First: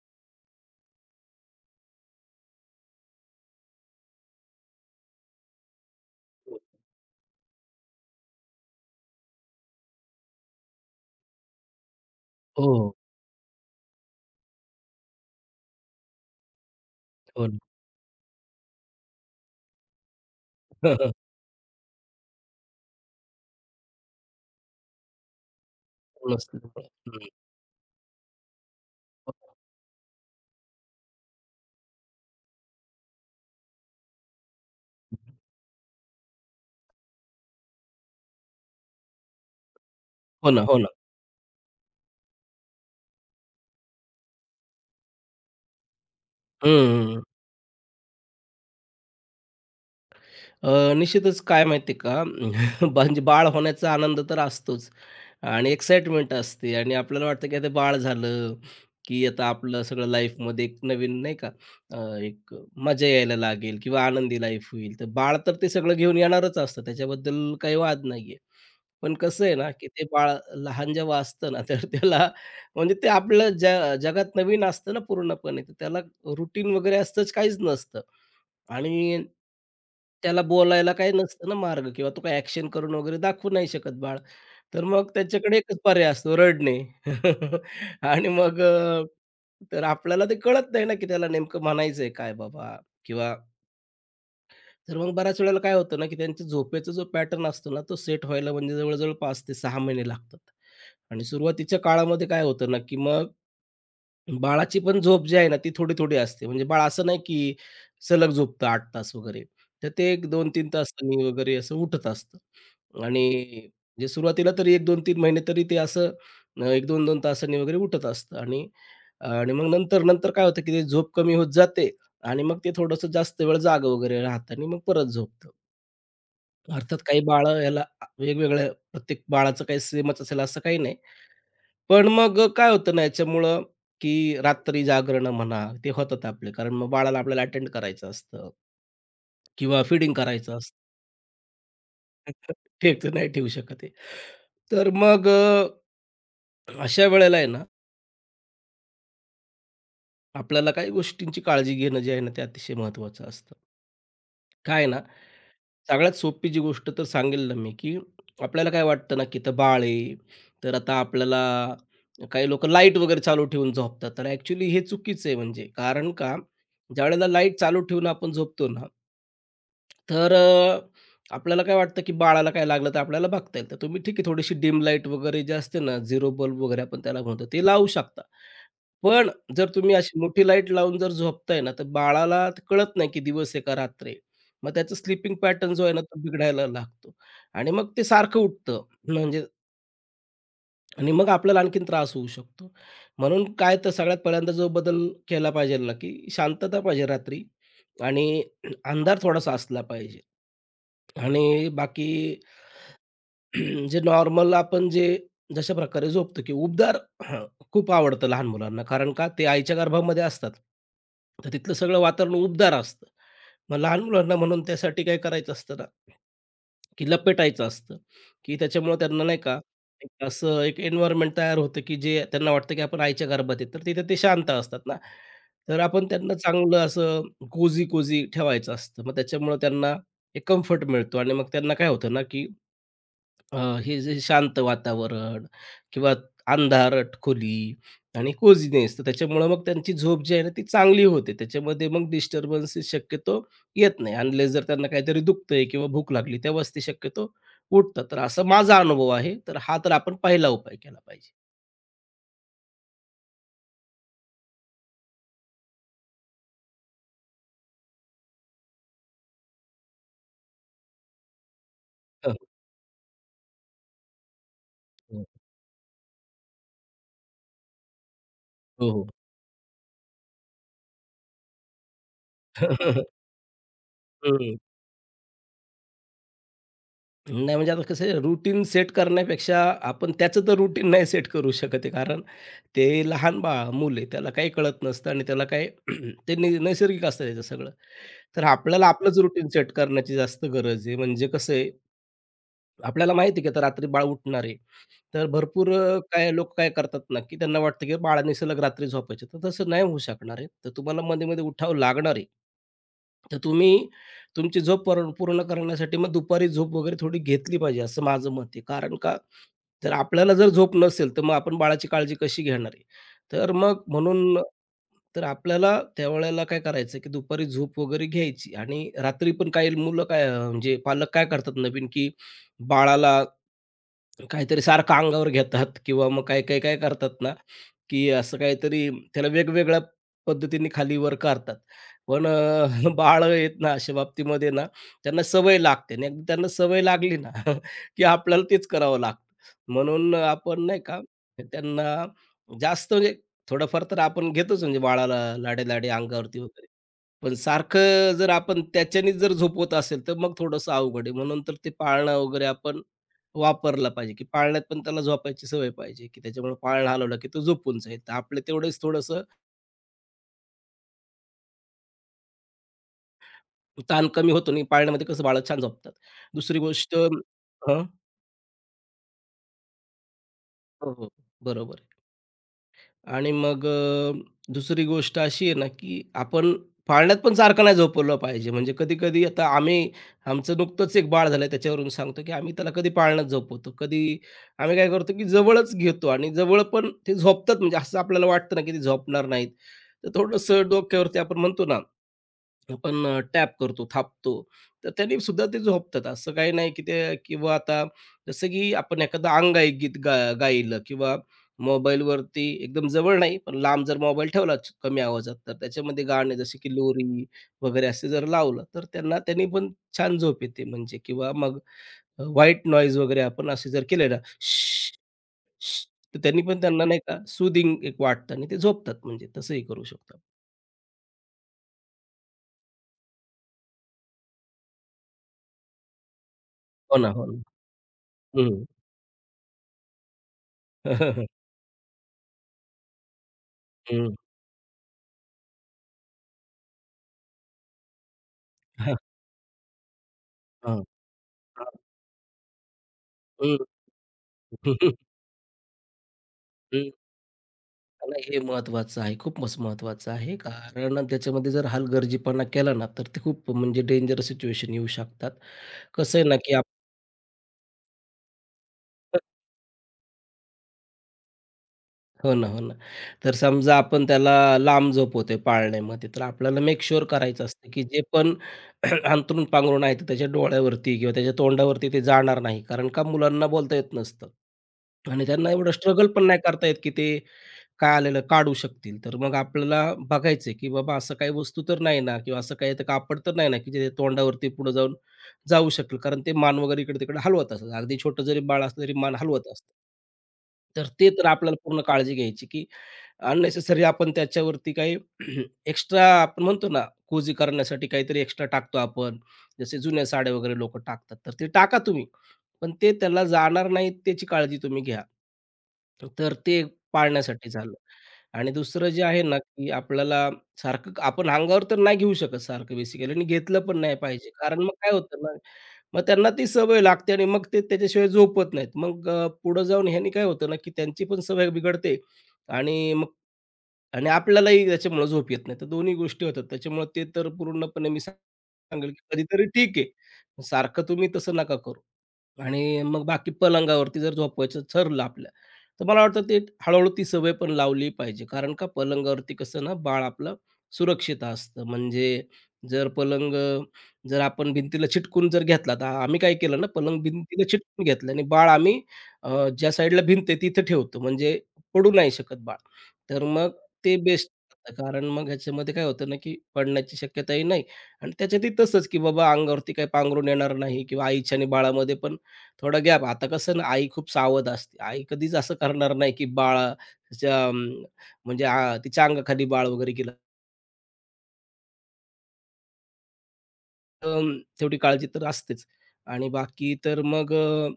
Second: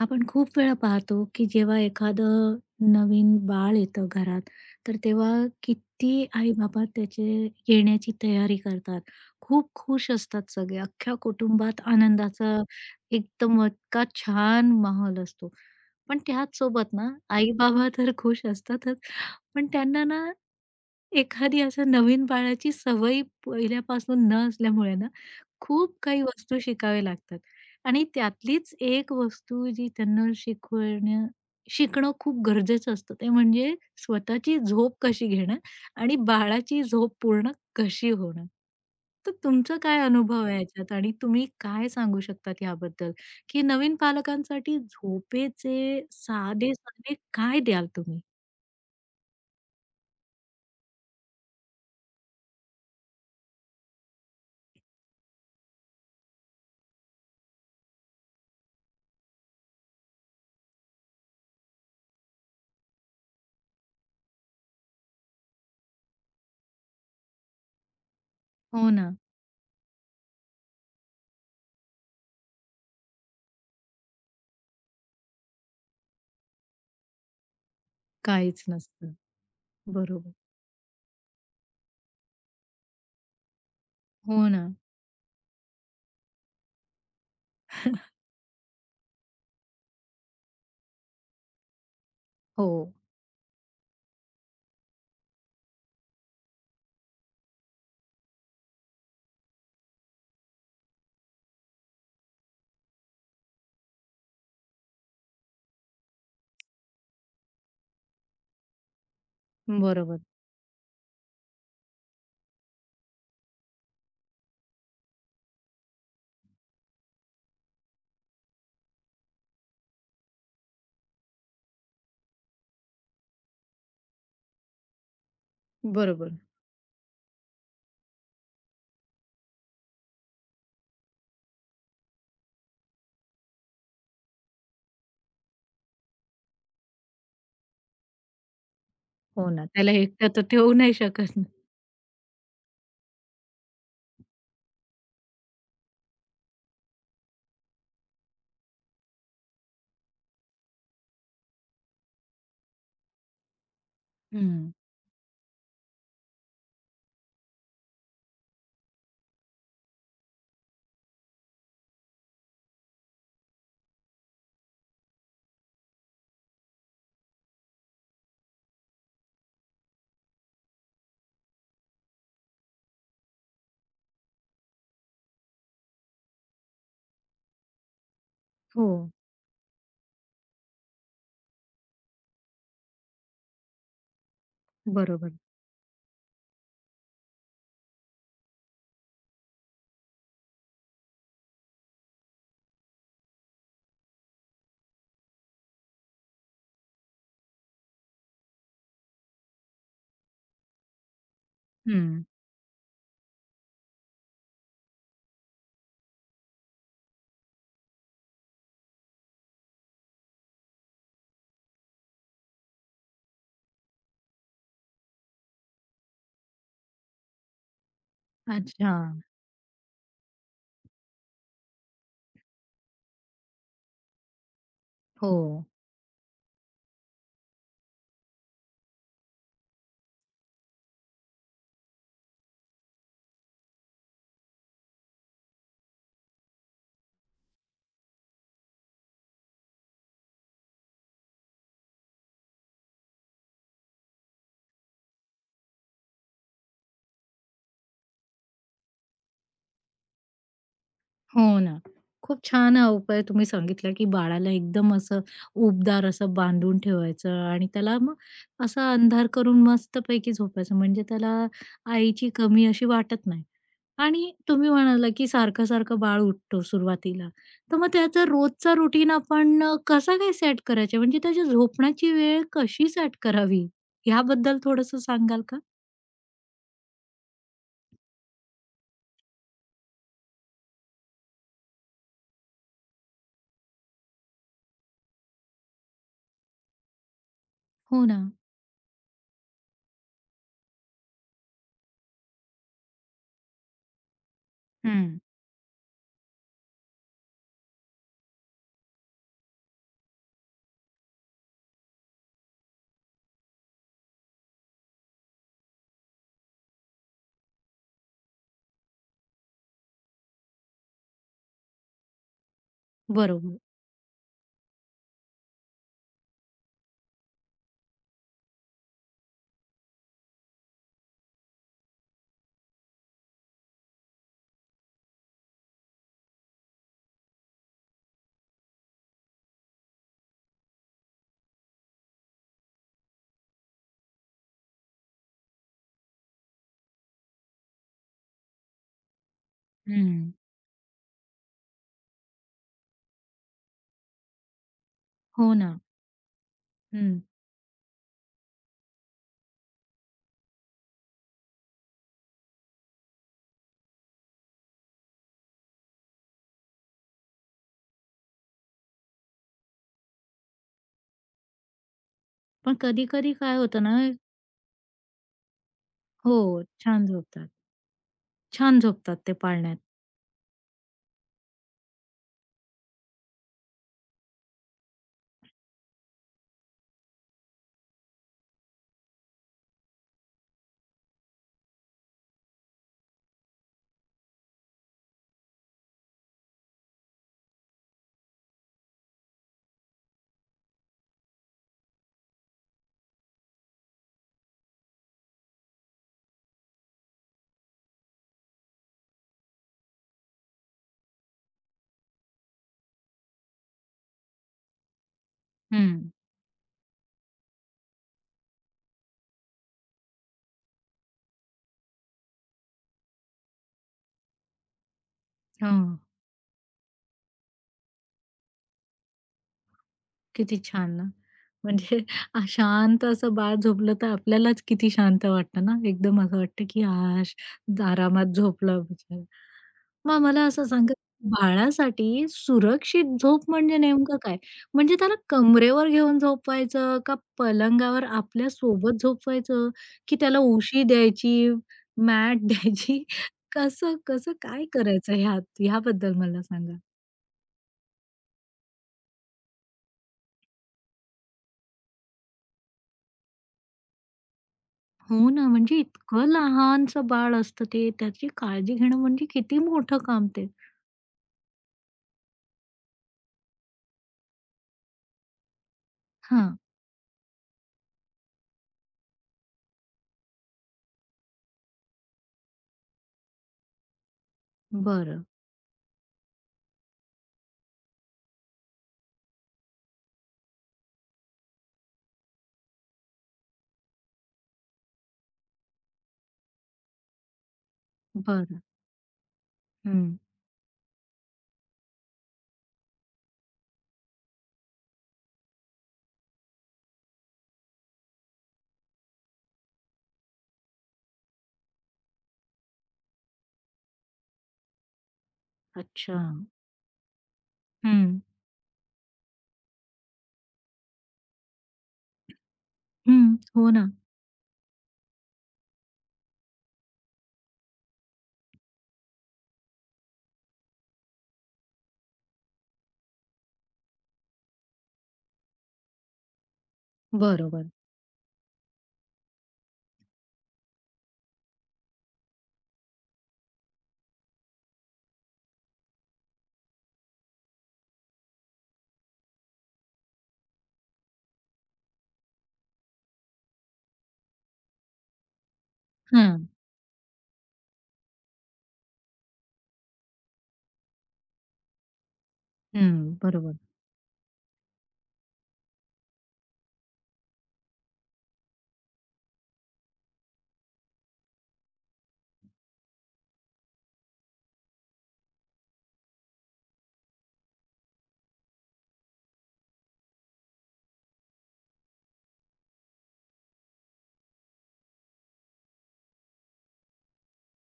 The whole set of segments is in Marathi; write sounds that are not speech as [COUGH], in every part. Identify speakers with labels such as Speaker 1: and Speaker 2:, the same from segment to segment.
Speaker 1: आपण खूप वेळा पाहतो की जेव्हा एखादं नवीन बाळ येतं घरात, तर तेव्हा किती आई-बाबा त्याचे येण्याची तयारी करतात. खूप खुश असतात सगळे. अख्ख्या कुटुंबात आनंदाचा
Speaker 2: हो,
Speaker 1: एकदम इतका छान माहोल असतो. पण त्याच सोबत ना
Speaker 2: हो ना.
Speaker 1: आई-बाबा तर खुश असतातच, पण त्यांना ना
Speaker 2: [LAUGHS] हं, हं.
Speaker 1: एखादी असं नवीन बाळाची सवयी पहिल्यापासून न असल्यामुळे ना, खूप काही
Speaker 2: हो ना.
Speaker 1: वस्तू शिकावे लागतात आणि त्यातलीच एक वस्तू जी त्यांना शिकणं खूप गरजेचं असतं, ते म्हणजे स्वतःची झोप कशी घेणं आणि बाळाची झोप पूर्ण कशी होणं. तर तुमचा काय अनुभव
Speaker 2: हो
Speaker 1: आहे
Speaker 2: ना, हो
Speaker 1: याच्यात आणि तुम्ही काय सांगू शकतात याबद्दल, की नवीन पालकांसाठी झोपेचे
Speaker 2: हं,
Speaker 1: साधे-साधे
Speaker 2: हं.
Speaker 1: काय द्याल तुम्ही?
Speaker 2: निश्चितच काय माहिती आहे का? [LAUGHS] म्हणजे बाळ होण्याचा आनंद तर असतोच आणि एक्साइटमेंट असते आणि आपल्याला वाटतं की आता बाळ झालं, की आता आपलं सगळं लाईफमध्ये एक नवीन नाही का? अ, एक मजा यायला लागेल किंवा आनंदी लाईफ होईल. तर बाळ तर ते सगळं घेऊन येणारच असतं, त्याच्याबद्दल काही वाद नाहीये.
Speaker 1: हो
Speaker 2: पण
Speaker 1: ना,
Speaker 2: कसं आहे ना, की ते बाळ लहान जेव्हा असतं ना, [LAUGHS] तर त्याला म्हणजे ते आपलं जगात नवीन असतं ना पूर्णपणे, तर त्याला रुटीन वगैरे असतंच काहीच नसतं.
Speaker 1: काहीच नसतं.
Speaker 2: आणि
Speaker 1: बरोबर.
Speaker 2: त्याला बोलायला काही नसतं ना मार्ग, किंवा तो काही ॲक्शन करून वगैरे दाखवू नाही शकत बाळ.
Speaker 1: हो ना.
Speaker 2: तर मग त्याच्याकडे एकच पर्याय असतो, रडणे. [LAUGHS] आणि मग तर आपल्याला ते कळत नाही ना, की त्याला नेमकं म्हणायचंय काय
Speaker 1: हो.
Speaker 2: बाबा? किंवा तर मग बऱ्याच वेळेला काय होतं ना, की त्यांच्या झोपेचा जो पॅटर्न असतो ना, तो सेट व्हायला म्हणजे जवळ-जवळ 5 ते 6 महिने लागतात. आणि सुरुवातीच्या काळामध्ये काय होतं ना, की मग बाळाची पण झोप जी आहे ना, ती थोडी-थोडी असते. म्हणजे बाळ असं नाही, की सलग झोपतं 8 तास वगैरे. तर ते
Speaker 1: बरोबर,
Speaker 2: एक 2-3 तासांनी वगैरे असं उठत असतं. आणि म्हणजे सुरुवातीला तरी 1-2-3 महिने तरी ते असं 1-2-2 तासांनी वगैरे उठत असतं. आणि आणि मग नंतर-नंतर काय होतं, की ते झोप कमी होत जाते आणि मग ते थोडंसं जास्त वेळ जागं वगैरे राहतं आणि मग परत झोपतं.
Speaker 1: बरोबर.
Speaker 2: अर्थात काही बाळं याला वेगवेगळ्या प्रत्येक बाळाचं काही सेमच असेल असं काही नाही. पण मग काय होतं ना याच्यामुळं, की रात्री जागरणं म्हणा, ते होतात आपले. कारण मग बाळाला आपल्याला अटेंड करायचं असतं
Speaker 1: हो ना.
Speaker 2: किंवा
Speaker 1: त्याला
Speaker 2: फीडिंग
Speaker 1: एकटं तर
Speaker 2: करायचं असतं.
Speaker 1: ठेवू नाही शकत ना.
Speaker 2: [LAUGHS] एकटं नाही ठेवू शकत आहे. तर मग अशा वेळेला आहे ना, आपल्याला काही गोष्टींची काळजी घेणं जे आहे ना, ते अतिशय महत्त्वाचं असतं.
Speaker 1: हं.
Speaker 2: काय आहे ना, सगळ्यात सोपी जी गोष्ट तर सांगेल ना मी, की आपल्याला काय वाटतं ना, की इथं बाळ आहे, तर आता आपल्याला काही लोकं लाईट वगैरे चालू ठेवून झोपतात. तर ॲक्चुअली हे चुकीचं आहे म्हणजे. कारण का, ज्यावेळेला लाईट चालू ठेवून आपण झोपतो ना, तर आपल्याला काय वाटतं, की बाळाला काय लागलं तर आपल्याला बघता येईल. तर तुम्ही ठीक आहे, थोडीशी डिम लाईट वगैरे जे असते ना, झिरो बल्ब वगैरे आपण त्याला म्हणतो, ते लावू शकता.
Speaker 1: हो.
Speaker 2: पण जर तुम्ही अशी मोठी लाईट लावून जर झोपताय ना, तर बाळाला ते कळत नाही, की दिवस आहे का रात्र आहे. मग त्याचा
Speaker 1: बरोबर.
Speaker 2: स्लीपिंग पॅटर्न जो आहे ना, तो बिघडायला लागतो आणि मग ते सारखं उठतं. म्हणजे आणि मग आपल्याला आणखीन त्रास होऊ शकतो. म्हणून काय, तर सगळ्यात पहिल्यांदा जो बदल केला पाहिजे ना, की शांतता पाहिजे रात्री आणि अंधार थोडासा असला पाहिजे आणि बाकी
Speaker 1: हं.
Speaker 2: [CLEARS THROAT] जे नॉर्मल आपण जे जशा प्रकारे झोपतो की उबदार [CLEARS THROAT] खूप आवडतं लहान मुलांना. कारण का ते आईच्या गर्भामध्ये असतात. तर तिथलं सगळं वातावरण उबदार असतं. मग लहान मुलांना म्हणून त्यासाठी काय करायचं असतं ना, की लपेटायचं असतं, की
Speaker 1: अच्छा.
Speaker 2: त्याच्यामुळे त्यांना नाही का एक असं एक एन्व्हायर्नमेंट तयार होतं, की जे त्यांना वाटतं की आपण आईच्या गर्भात आहे. तर तिथे ते शांत असतात ना.
Speaker 1: हो.
Speaker 2: तर आपण त्यांना चांगलं असं कोजी-कोजी ठेवायचं असतं. मग त्याच्यामुळं त्यांना एक कम्फर्ट मिळतो आणि मग त्यांना काय होतं ना, की अ, हे जे शांत वातावरण किंवा अंधारट खोली आणि कोझीनेस, तर त्याच्यामुळं मग त्यांची झोप जी आहे ना ती चांगली होते. त्याच्यामध्ये मग डिस्टर्बन्सेस शक्यतो येत नाही. अनलेस जर त्यांना काहीतरी दुखतंय किंवा भूक लागली तेव्हाच ते शक्यतो उठतात. तर असा माझा अनुभव आहे. तर हा तर आपण पहिला उपाय केला पाहिजे.
Speaker 1: हो ना. खूप छान हा उपाय तुम्ही सांगितला, की बाळाला एकदम असं उबदार असं बांधून ठेवायचं आणि त्याला मग असा अंधार करून मस्तपैकी झोपायचं. म्हणजे त्याला आईची
Speaker 2: हं.
Speaker 1: कमी अशी वाटत नाही. आणि तुम्ही म्हणाला,
Speaker 2: हं.
Speaker 1: की सारखं-सारखं बाळ उठतो सुरुवातीला. तर मग त्याचा रोजचा
Speaker 2: हो, हो.
Speaker 1: रुटीन आपण कसा काय सेट करायचा? म्हणजे त्याची झोपण्याची वेळ कशी सेट करावी? ह्याबद्दल
Speaker 2: [LAUGHS]
Speaker 1: थोडंसं सांगाल का?
Speaker 2: नाही म्हणजे आता कसं आहे, रुटीन सेट करण्यापेक्षा आपण त्याचं तर रुटीन नाही सेट करू शकत आहे. कारण ते लहान बाळ, मूल आहे. त्याला काही कळत नसतं आणि त्याला काही [CLEARS THROAT] ते नैसर्गिक असतं त्याचं सगळं.
Speaker 1: हो ना.
Speaker 2: तर आपल्याला आपलंच रुटीन सेट करण्याची जास्त गरज आहे. म्हणजे कसं, आपल्याला माहिती आहे की आता रात्री बाळ उठणार आहे.
Speaker 1: हं.
Speaker 2: तर भरपूर काय लोक काय करतात ना, की त्यांना वाटतं की बाळाने सलग रात्री झोपायचे. तर तसं नाही होऊ शकणार आहे. तर तुम्हाला मध्ये-मध्ये उठावं लागणार आहे. तर तुम्ही तुमची झोप पूर्ण पूर्ण करण्यासाठी मग दुपारी झोप वगैरे थोडी घेतली पाहिजे, असं माझं मत आहे. कारण का, तर आपल्याला जर झोप नसेल, तर मग आपण बाळाची काळजी कशी घेणार आहे? तर
Speaker 1: बरोबर.
Speaker 2: मग म्हणून तर आपल्याला त्यावेळेला काय करायचं, की दुपारी झोप वगैरे घ्यायची आणि रात्री पण काही मुलं काय म्हणजे पालक काय करतात नवीन, की बाळाला काहीतरी सारखं अंगावर घेतात किंवा मग काही काही काय करतात ना, की असं काहीतरी त्याला वेगवेगळ्या पद्धतीने खालीवर करतात. पण बाळं [LAUGHS] आहेत ना अशा बाबतीमध्ये ना, त्यांना सवय लागते आणि एकदा त्यांना सवय लागली ना, [LAUGHS] की आपल्याला तेच करावं लागतं. म्हणून
Speaker 1: हं.
Speaker 2: आपण नाही का त्यांना जास्त म्हणजे थोडंफार तर आपण घेतोच म्हणजे बाळाला
Speaker 1: हो ना.
Speaker 2: लाडे-लाडे अंगावरती वगैरे. पण सारखं जर आपण त्याच्यानेच जर झोपवत असेल, तर मग थोडंसं अवघड आहे. म्हणून तर ते पाळणं वगैरे आपण वापरला पाहिजे, की पाळण्यात पण त्याला झोपायची सवय पाहिजे, की त्याच्यामुळे पाळणा हलवला, की तो झोपून जाईल. तर आपलं तेवढंच थोडंसं
Speaker 1: पण कधी-कधी काय होतं ना
Speaker 2: ताण कमी होतो आणि पाळण्यामध्ये कसं बाळं छान झोपतात.
Speaker 1: हो,
Speaker 2: दुसरी गोष्ट,
Speaker 1: छान झोपतात.
Speaker 2: हं.
Speaker 1: छान झोपतात ते पाळण्यात.
Speaker 2: हो, हो. बरोबर. आणि मग दुसरी गोष्ट अशी आहे ना, की आपण पाळण्यात पण सारखं नाही झोपवलं पाहिजे. म्हणजे कधी-कधी आता आम्ही, आमचं नुकतंच एक बाळ झालंय त्याच्यावरून सांगतो, की आम्ही त्याला कधी पाळण्यात झोपवतो, कधी आम्ही काय करतो, की जवळच घेतो आणि जवळ पण ते झोपतात म्हणजे असं आपल्याला वाटतं ना, की ते झोपणार नाहीत. तर थोडंसं डोक्यावरती आपण म्हणतो ना, आपण टॅप करतो, थापतो. तर त्याने सुद्धा ते झोपतात. असं काही नाही की ते, किंवा आता जसं की आपण एखादं अंगाई गीत गायलं किंवा मोबाईलवरती एकदम जवळ नाही, पण लांब जर मोबाईल ठेवला कमी आवाजात, तर
Speaker 1: हं.
Speaker 2: त्याच्यामध्ये गाणे जसे की लोरी वगैरे असे जर लावलं, तर त्यांना त्यांनी पण छान झोप येते म्हणजे, किंवा मग व्हाईट नॉईज वगैरे आपण असे जर केले ना, "श्श,
Speaker 1: हो.
Speaker 2: श्श." तर त्यांनी पण त्यांना नाही का सूदिंग एक वाटतं आणि ते झोपतात म्हणजे तसंही करू शकतो.
Speaker 1: किती छान ना. म्हणजे शांत असं बाळ झोपलं तर आपल्यालाच किती शांत वाटतं ना. एकदम असं वाटतं की
Speaker 2: हो ना, हो
Speaker 1: "आश,
Speaker 2: ना.
Speaker 1: आरामात
Speaker 2: हं.
Speaker 1: झोपला बिचारा." मग मला असं सांगा,
Speaker 2: [LAUGHS]
Speaker 1: बाळासाठी सुरक्षित झोप म्हणजे नेमकं काय? म्हणजे त्याला कमरेवर घेऊन झोपवायचं का पलंगावर आपल्या
Speaker 2: हां,
Speaker 1: सोबत झोपवायचं की त्याला
Speaker 2: हां,
Speaker 1: उशी द्यायची,
Speaker 2: हां.
Speaker 1: मॅट द्यायची?
Speaker 2: हं,
Speaker 1: कसं कसं काय करायचं ह्यात ह्याबद्दल मला सांगा?
Speaker 2: हं. नाही, हे महत्त्वाचं आहे. खूपच महत्त्वाचं आहे. कारण त्याच्यामध्ये जर हलगर्जीपणा केला ना, तर ते खूप म्हणजे डेंजर सिच्युएशन येऊ
Speaker 1: हो
Speaker 2: शकतात.
Speaker 1: ना, म्हणजे
Speaker 2: कसं
Speaker 1: इतकं
Speaker 2: आहे ना, की आपण
Speaker 1: लहानसं बाळ असतं ते. त्याची काळजी घेणं म्हणजे किती मोठं काम ते.
Speaker 2: हो ना, हो ना. तर समजा आपण त्याला लांब झोपवतोय पाळण्यामध्ये, तर
Speaker 1: हां.
Speaker 2: आपल्याला मेक शुअर करायचं असतं, की जे पण [CLEARS THROAT] अंथरूण पांघरूण आहे, ते त्याच्या डोळ्यावरती किंवा त्याच्या तोंडावरती ते जाणार नाही. कारण का मुलांना बोलता येत नसतं
Speaker 1: बरं,
Speaker 2: आणि त्यांना एवढं स्ट्रगल पण नाही करता येत, की ते काय आलेलं काढू शकतील. तर मग आपल्याला बघायचं आहे, की बाबा असं काही वस्तू तर नाही ना, किंवा असं काही तर कापड तर नाही ना, की जे तोंडावरती पुढे जाऊन जाऊ शकेल. कारण ते मान वगैरे इकडे-तिकडे हलवत असतात. अगदी छोटं जरी
Speaker 1: बरं.
Speaker 2: बाळ असलं तरी मान हलवत असतं.
Speaker 1: हं.
Speaker 2: तर ते तर आपल्याला पूर्ण काळजी घ्यायची, की अननेसेसरी आपण त्याच्यावरती काही [CLEARS THROAT] एक्स्ट्रा आपण म्हणतो ना, कोजी करण्यासाठी काहीतरी एक्स्ट्रा टाकतो आपण. जसे जुन्या साड्या वगैरे लोकं टाकतात, तर ते टाका तुम्ही. पण ते त्याला जाणार नाहीत त्याची काळजी तुम्ही घ्या.
Speaker 1: अच्छा.
Speaker 2: तर ते पाळण्यासाठी झालं.
Speaker 1: हं,
Speaker 2: आणि दुसरं जे आहे ना, की आपल्याला सारखं आपण अंगावर तर नाही घेऊ शकत सारखं, बेसिकली, आणि
Speaker 1: हं.
Speaker 2: घेतलं
Speaker 1: हो
Speaker 2: पण
Speaker 1: ना.
Speaker 2: नाही पाहिजे. कारण मग काय होतं ना, मग त्यांना ती सवय लागते आणि मग ते त्याच्याशिवाय झोपत नाहीत. मग पुढं जाऊन ह्यानी काय होतं ना, की त्यांची पण सवय बिघडते आणि मग, आणि आपल्यालाही त्याच्यामुळं झोप येत नाही. तर दोन्ही गोष्टी होतात. त्याच्यामुळं ते तर
Speaker 1: बरोबर.
Speaker 2: पूर्णपणे मी सांगेल, की कधीतरी ठीक आहे. सारखं तुम्ही तसं नका करू. आणि मग बाकी पलंगावरती जर झोपवायचं ठरलं आपलं, तर मला वाटतं ते हळू ती सवय पण लावली पाहिजे. कारण का पलंगावरती कसं ना बाळ आपलं सुरक्षित असतं. म्हणजे जर पलंग जर आपण भिंतीला चिटकून जर घेतला, तर आम्ही काय
Speaker 1: हां.
Speaker 2: केलं ना, पलंग भिंतीला चिटकून घेतला आणि बाळ आम्ही ज्या साईडला भिंत आहे तिथं ठेवतो, म्हणजे पडू नाही शकत बाळ.
Speaker 1: हं,
Speaker 2: तर मग
Speaker 1: बरोबर.
Speaker 2: ते बेस्ट. कारण मग ह्याच्यामध्ये काय होतं ना, की पडण्याची शक्यताही नाही आणि त्याच्यातही तसंच, की बाबा अंगावरती काही पांघरून येणार नाही किंवा आईच्या आणि बाळामध्ये पण थोडा गॅप. आता कसं ना, आई खूप सावध असते. आई कधीच असं करणार नाही, की बाळाच्या म्हणजे तिच्या अंगाखाली बाळ वगैरे गेलं, तर तेवढी काळजी तर असतेच. आणि बाकी तर मग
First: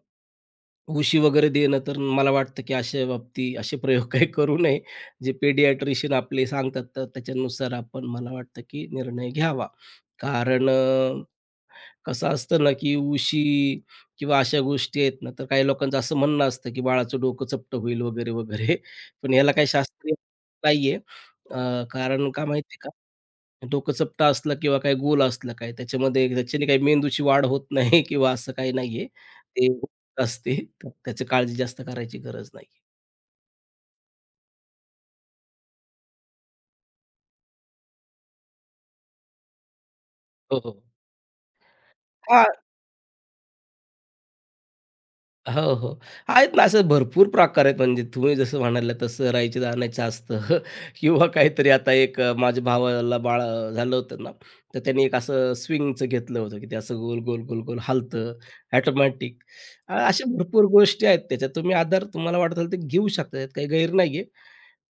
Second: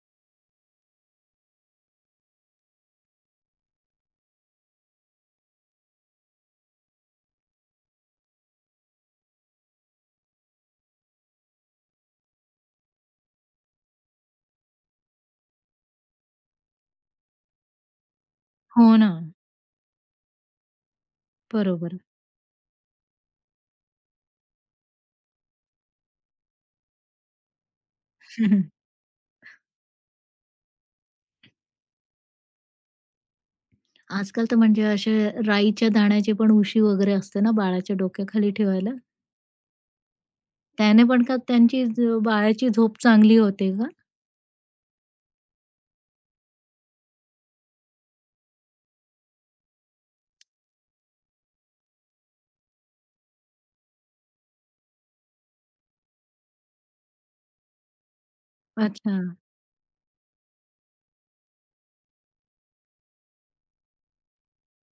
Speaker 2: उशी वगैरे देणं तर मला वाटतं, की अशा बाबतीत असे प्रयोग काही करू नये. जे पेडियाट्रिशियन आपले सांगतात, तर त्याच्यानुसार आपण मला वाटतं, की निर्णय घ्यावा. कारण कसं असतं ना, की उशी किंवा अशा गोष्टी आहेत ना, तर काही लोकांचं असं म्हणणं असतं, की बाळाचं डोकं चपटं होईल वगैरे, वगैरे.
Speaker 1: हो ना,
Speaker 2: पण याला काही शास्त्रीय नाही आहे.
Speaker 1: बरोबर.
Speaker 2: कारण का माहिती का? डोकं चपटं असलं किंवा काही गोल असलं काय त्याच्यामध्ये त्याच्याने काही मेंदूची वाढ होत नाही [LAUGHS] किंवा
Speaker 1: [LAUGHS]
Speaker 2: असं
Speaker 1: हम्म.
Speaker 2: काही नाही ते असते. तर त्याची काळजी जास्त करायची गरज नाही.
Speaker 1: आजकाल तर म्हणजे असे राईच्या दाण्याची पण उशी वगैरे असते ना बाळाच्या डोक्याखाली ठेवायला.
Speaker 2: हो, हो.
Speaker 1: त्याने पण का त्यांची ज
Speaker 2: हां.
Speaker 1: बाळाची झोप चांगली होते का?
Speaker 2: हो, हो. आहेत ना, असे भरपूर प्रकार आहेत म्हणजे तुम्ही जसं म्हणालात तसं राईच्या दाण्याचं असतं [LAUGHS] किंवा काहीतरी आता एक माझ्या भावाला बाळ झालं होतं ना, तर त्याने एक असं स्विंगचं घेतलं होतं, की ते असं गोल, गोल, गोल, गोल हालतं
Speaker 1: अच्छा.
Speaker 2: ऑटोमॅटिक. अशा भरपूर गोष्टी आहेत त्याच्यात. तुम्ही आधार तुम्हाला वाटत असेल तर घेऊ शकता, त्यात काही गैर नाही.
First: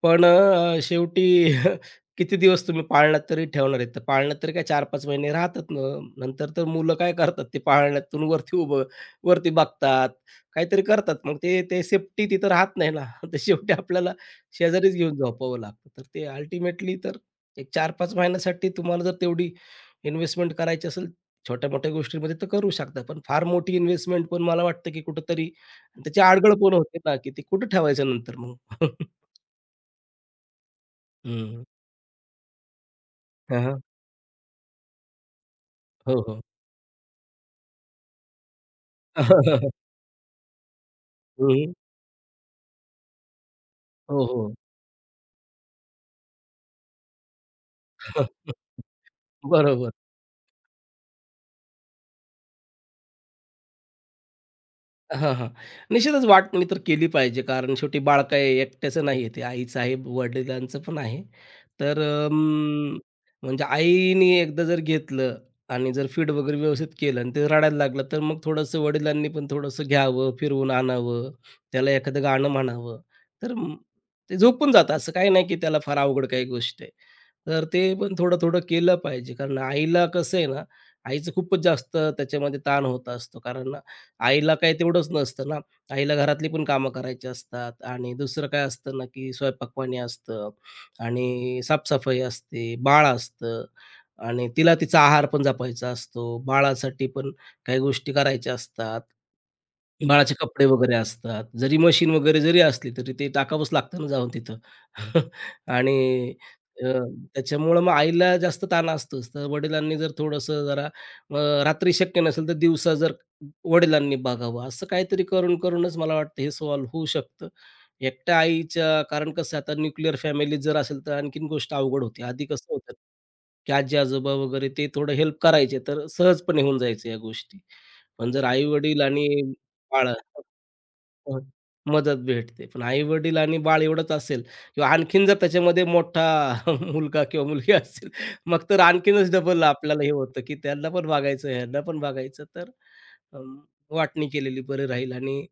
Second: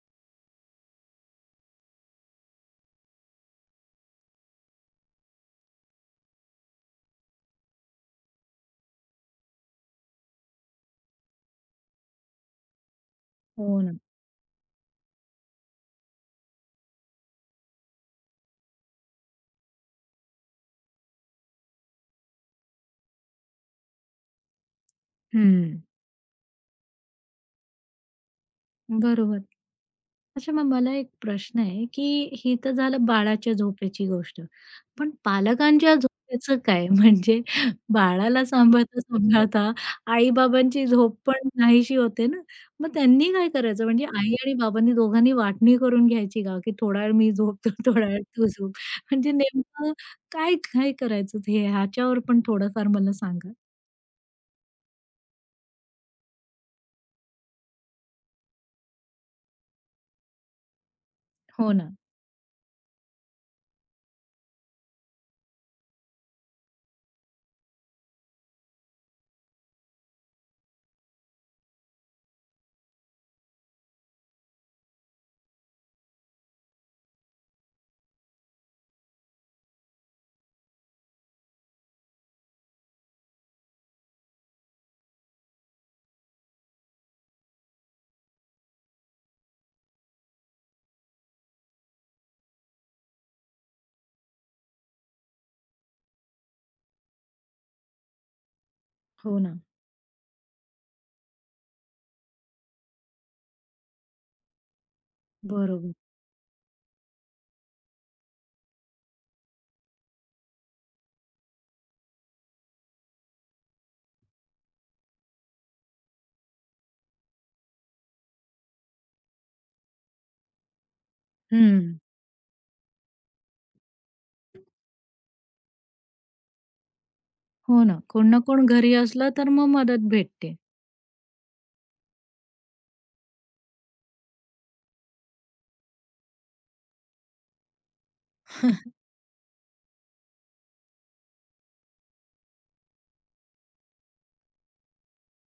Speaker 2: पण शेवटी [LAUGHS] किती दिवस तुम्ही पाळण्यात तरी ठेवणार आहेत? तर पाळण्यात तरी काय 4-5 महिने राहतात ना. नंतर तर मुलं काय करतात, ते पाळण्यातून वरती उभं, वरती बघतात. काहीतरी करतात. मग ते ते सेफ्टी तिथं राहत नाही ना. [LAUGHS] तर शेवटी
Speaker 1: हो ना.
Speaker 2: आपल्याला शेजारीच घेऊन झोपावं लागतं. तर ते अल्टिमेटली तर एक 4-5 महिन्यासाठी तुम्हाला जर तेवढी इन्व्हेस्टमेंट करायची असेल, छोट्या-मोठ्या गोष्टींमध्ये तर करू शकता. पण फार मोठी इन्व्हेस्टमेंट पण मला वाटतं, की कुठेतरी
Speaker 1: हं,
Speaker 2: त्याची आडगळपण होते ना, की ते कुठं ठेवायचं नंतर मग? [LAUGHS]
Speaker 1: बरोबर. अच्छा, मग मला एक प्रश्न
Speaker 2: हं.
Speaker 1: आहे, की ही तर झालं बाळाच्या
Speaker 2: हां, हां.
Speaker 1: झोपेची गोष्ट. पण पालकांच्या
Speaker 2: हो, हो.
Speaker 1: झोपेचं काय? [LAUGHS] म्हणजे बाळाला सांभाळता-सांभाळता
Speaker 2: [LAUGHS]
Speaker 1: आई-बाबांची झोप पण
Speaker 2: हं.
Speaker 1: नाहीशी होते ना. मग त्यांनी काय करायचं? म्हणजे
Speaker 2: हो,
Speaker 1: आई
Speaker 2: हो.
Speaker 1: आणि बाबांनी दोघांनी वाटणी करून घ्यायची का? की थोडा वेळ मी झोपतो, [LAUGHS] थोडा वेळ तू
Speaker 2: [LAUGHS]
Speaker 1: झोप. म्हणजे
Speaker 2: बरोबर.
Speaker 1: नेमकं काय काय करायचं हे ह्याच्यावर पण थोडंफार मला सांगा?
Speaker 2: हां, हां. निश्चितच वाटणी तर केली पाहिजे. कारण शेवटी बाळ काही एकट्याचं नाही आहे. ते आईचं आहे, वडिलांचं पण आहे.
Speaker 1: हो ना,
Speaker 2: तर म्हणजे आईने एकदा जर घेतलं आणि जर फीड वगैरे व्यवस्थित केलं आणि ते रडायला लागलं, तर मग थोडंसं वडिलांनी पण थोडंसं घ्यावं, फिरवून आणावं, त्याला एखादं गाणं म्हणावं. तर ते झोपून जातं. असं काही नाही की त्याला फार अवघड काही गोष्ट आहे. तर ते पण थोडं-थोडं केलं पाहिजे. कारण आईला कसं आहे ना, आईचं खूपच जास्त त्याच्यामध्ये ताण होत असतो. कारण आईला काही तेवढंच नसतं ना, आईला घरातली पण कामं करायची असतात आणि दुसरं काय असतं ना, की स्वयंपाकपाणी असतं आणि साफसफाई असते, बाळ असतं आणि तिला तिचा आहार पण जपायचा असतो. बाळासाठी पण काही गोष्टी करायच्या असतात.
Speaker 1: हो ना.
Speaker 2: बाळाचे कपडे वगैरे असतात. जरी मशीन वगैरे जरी असली, तरी ते टाकावंच लागतं ना जाऊन तिथं. [LAUGHS] आणि
Speaker 1: बरोबर.
Speaker 2: अ, त्याच्यामुळं मग आईला जास्त ताण असतोच. तर वडिलांनी जर थोडंसं जरा रात्री शक्य नसेल, तर दिवसा जर वडिलांनी बघावं, असं काहीतरी करून, करूनच मला वाटतं हे सॉल्व्ह होऊ शकतं. एकट्या आईच्या कारण कसं आहे, आता न्यूक्लिअर फॅमिली जर असेल, तर आणखीन गोष्ट
Speaker 1: हं.
Speaker 2: अवघड होते. आधी कसं होतं, की आजी-आजोबा वगैरे ते थोडं हेल्प करायचे, तर सहजपणे होऊन जायचं या गोष्टी.
Speaker 1: हो ना. कोण
Speaker 2: पण
Speaker 1: ना
Speaker 2: जर
Speaker 1: कोण घरी
Speaker 2: आई-वडील आणि
Speaker 1: असलं तर मग
Speaker 2: बाळ
Speaker 1: मदत भेटते.
Speaker 2: हं, मदत भेटते. पण आई-वडील आणि बाळ एवढंच असेल किंवा आणखीन जर त्याच्यामध्ये मोठा [LAUGHS] मुलगा किंवा मुलगी असेल, मग तर आणखीनच डबल आपल्याला हे होतं, की त्यांना पण बघायचं, ह्यांना पण बघायचं. तर अं, वाटणी केलेली बरी राहील आणि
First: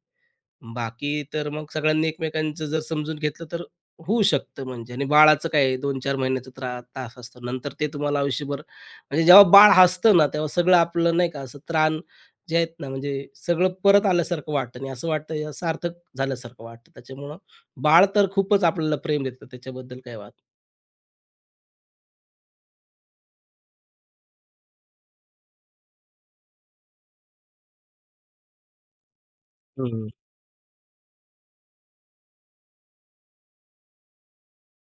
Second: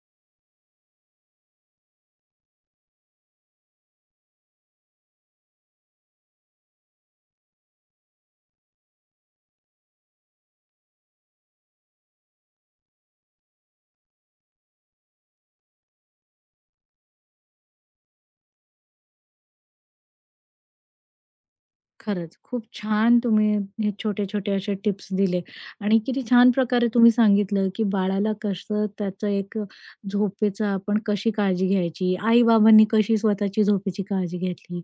Speaker 2: बाकी तर मग सगळ्यांनी एकमेकांचं जर समजून घेतलं तर होऊ शकतं म्हणजे, आणि बाळाचं काय 2-4 महिन्याचा त्रास असतो. नंतर ते तुम्हाला आयुष्यभर म्हणजे जेव्हा बाळ हसतं ना, तेव्हा सगळं आपलं नाही का असं त्राण जे आहेत ना, म्हणजे सगळं परत आल्यासारखं वाटतं आणि असं वाटतं या सार्थक झाल्यासारखं वाटतं. त्याच्यामुळं बाळ तर खूपच आपल्याला प्रेम देतं, त्याच्याबद्दल काही वाद.
Speaker 1: खरंच, खूप छान तुम्ही हे छोटे-छोटे असे टिप्स दिले आणि किती छान प्रकारे तुम्ही सांगितलं, की बाळाला कसं त्याचं एक
Speaker 2: हं.
Speaker 1: झोपेचं आपण कशी काळजी घ्यायची, आई-बाबांनी कशी स्वतःची झोपेची काळजी घेतली.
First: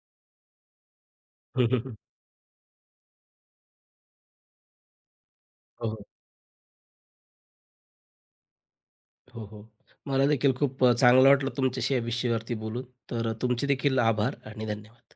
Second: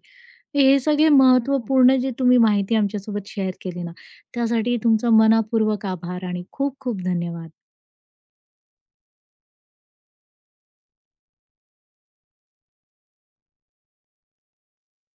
Speaker 1: हे सगळे महत्त्वपूर्ण जे तुम्ही माहिती आमच्यासोबत शेअर केली ना, त्यासाठी तुमचा मनःपूर्वक
Speaker 2: [LAUGHS] हो.
Speaker 1: आभार आणि खूप खूप धन्यवाद.
Speaker 2: हो, हो. मला देखील खूप चांगलं वाटलं तुमच्याशी या विषयावरती बोलून. तर तुमचे देखील आभार आणि धन्यवाद.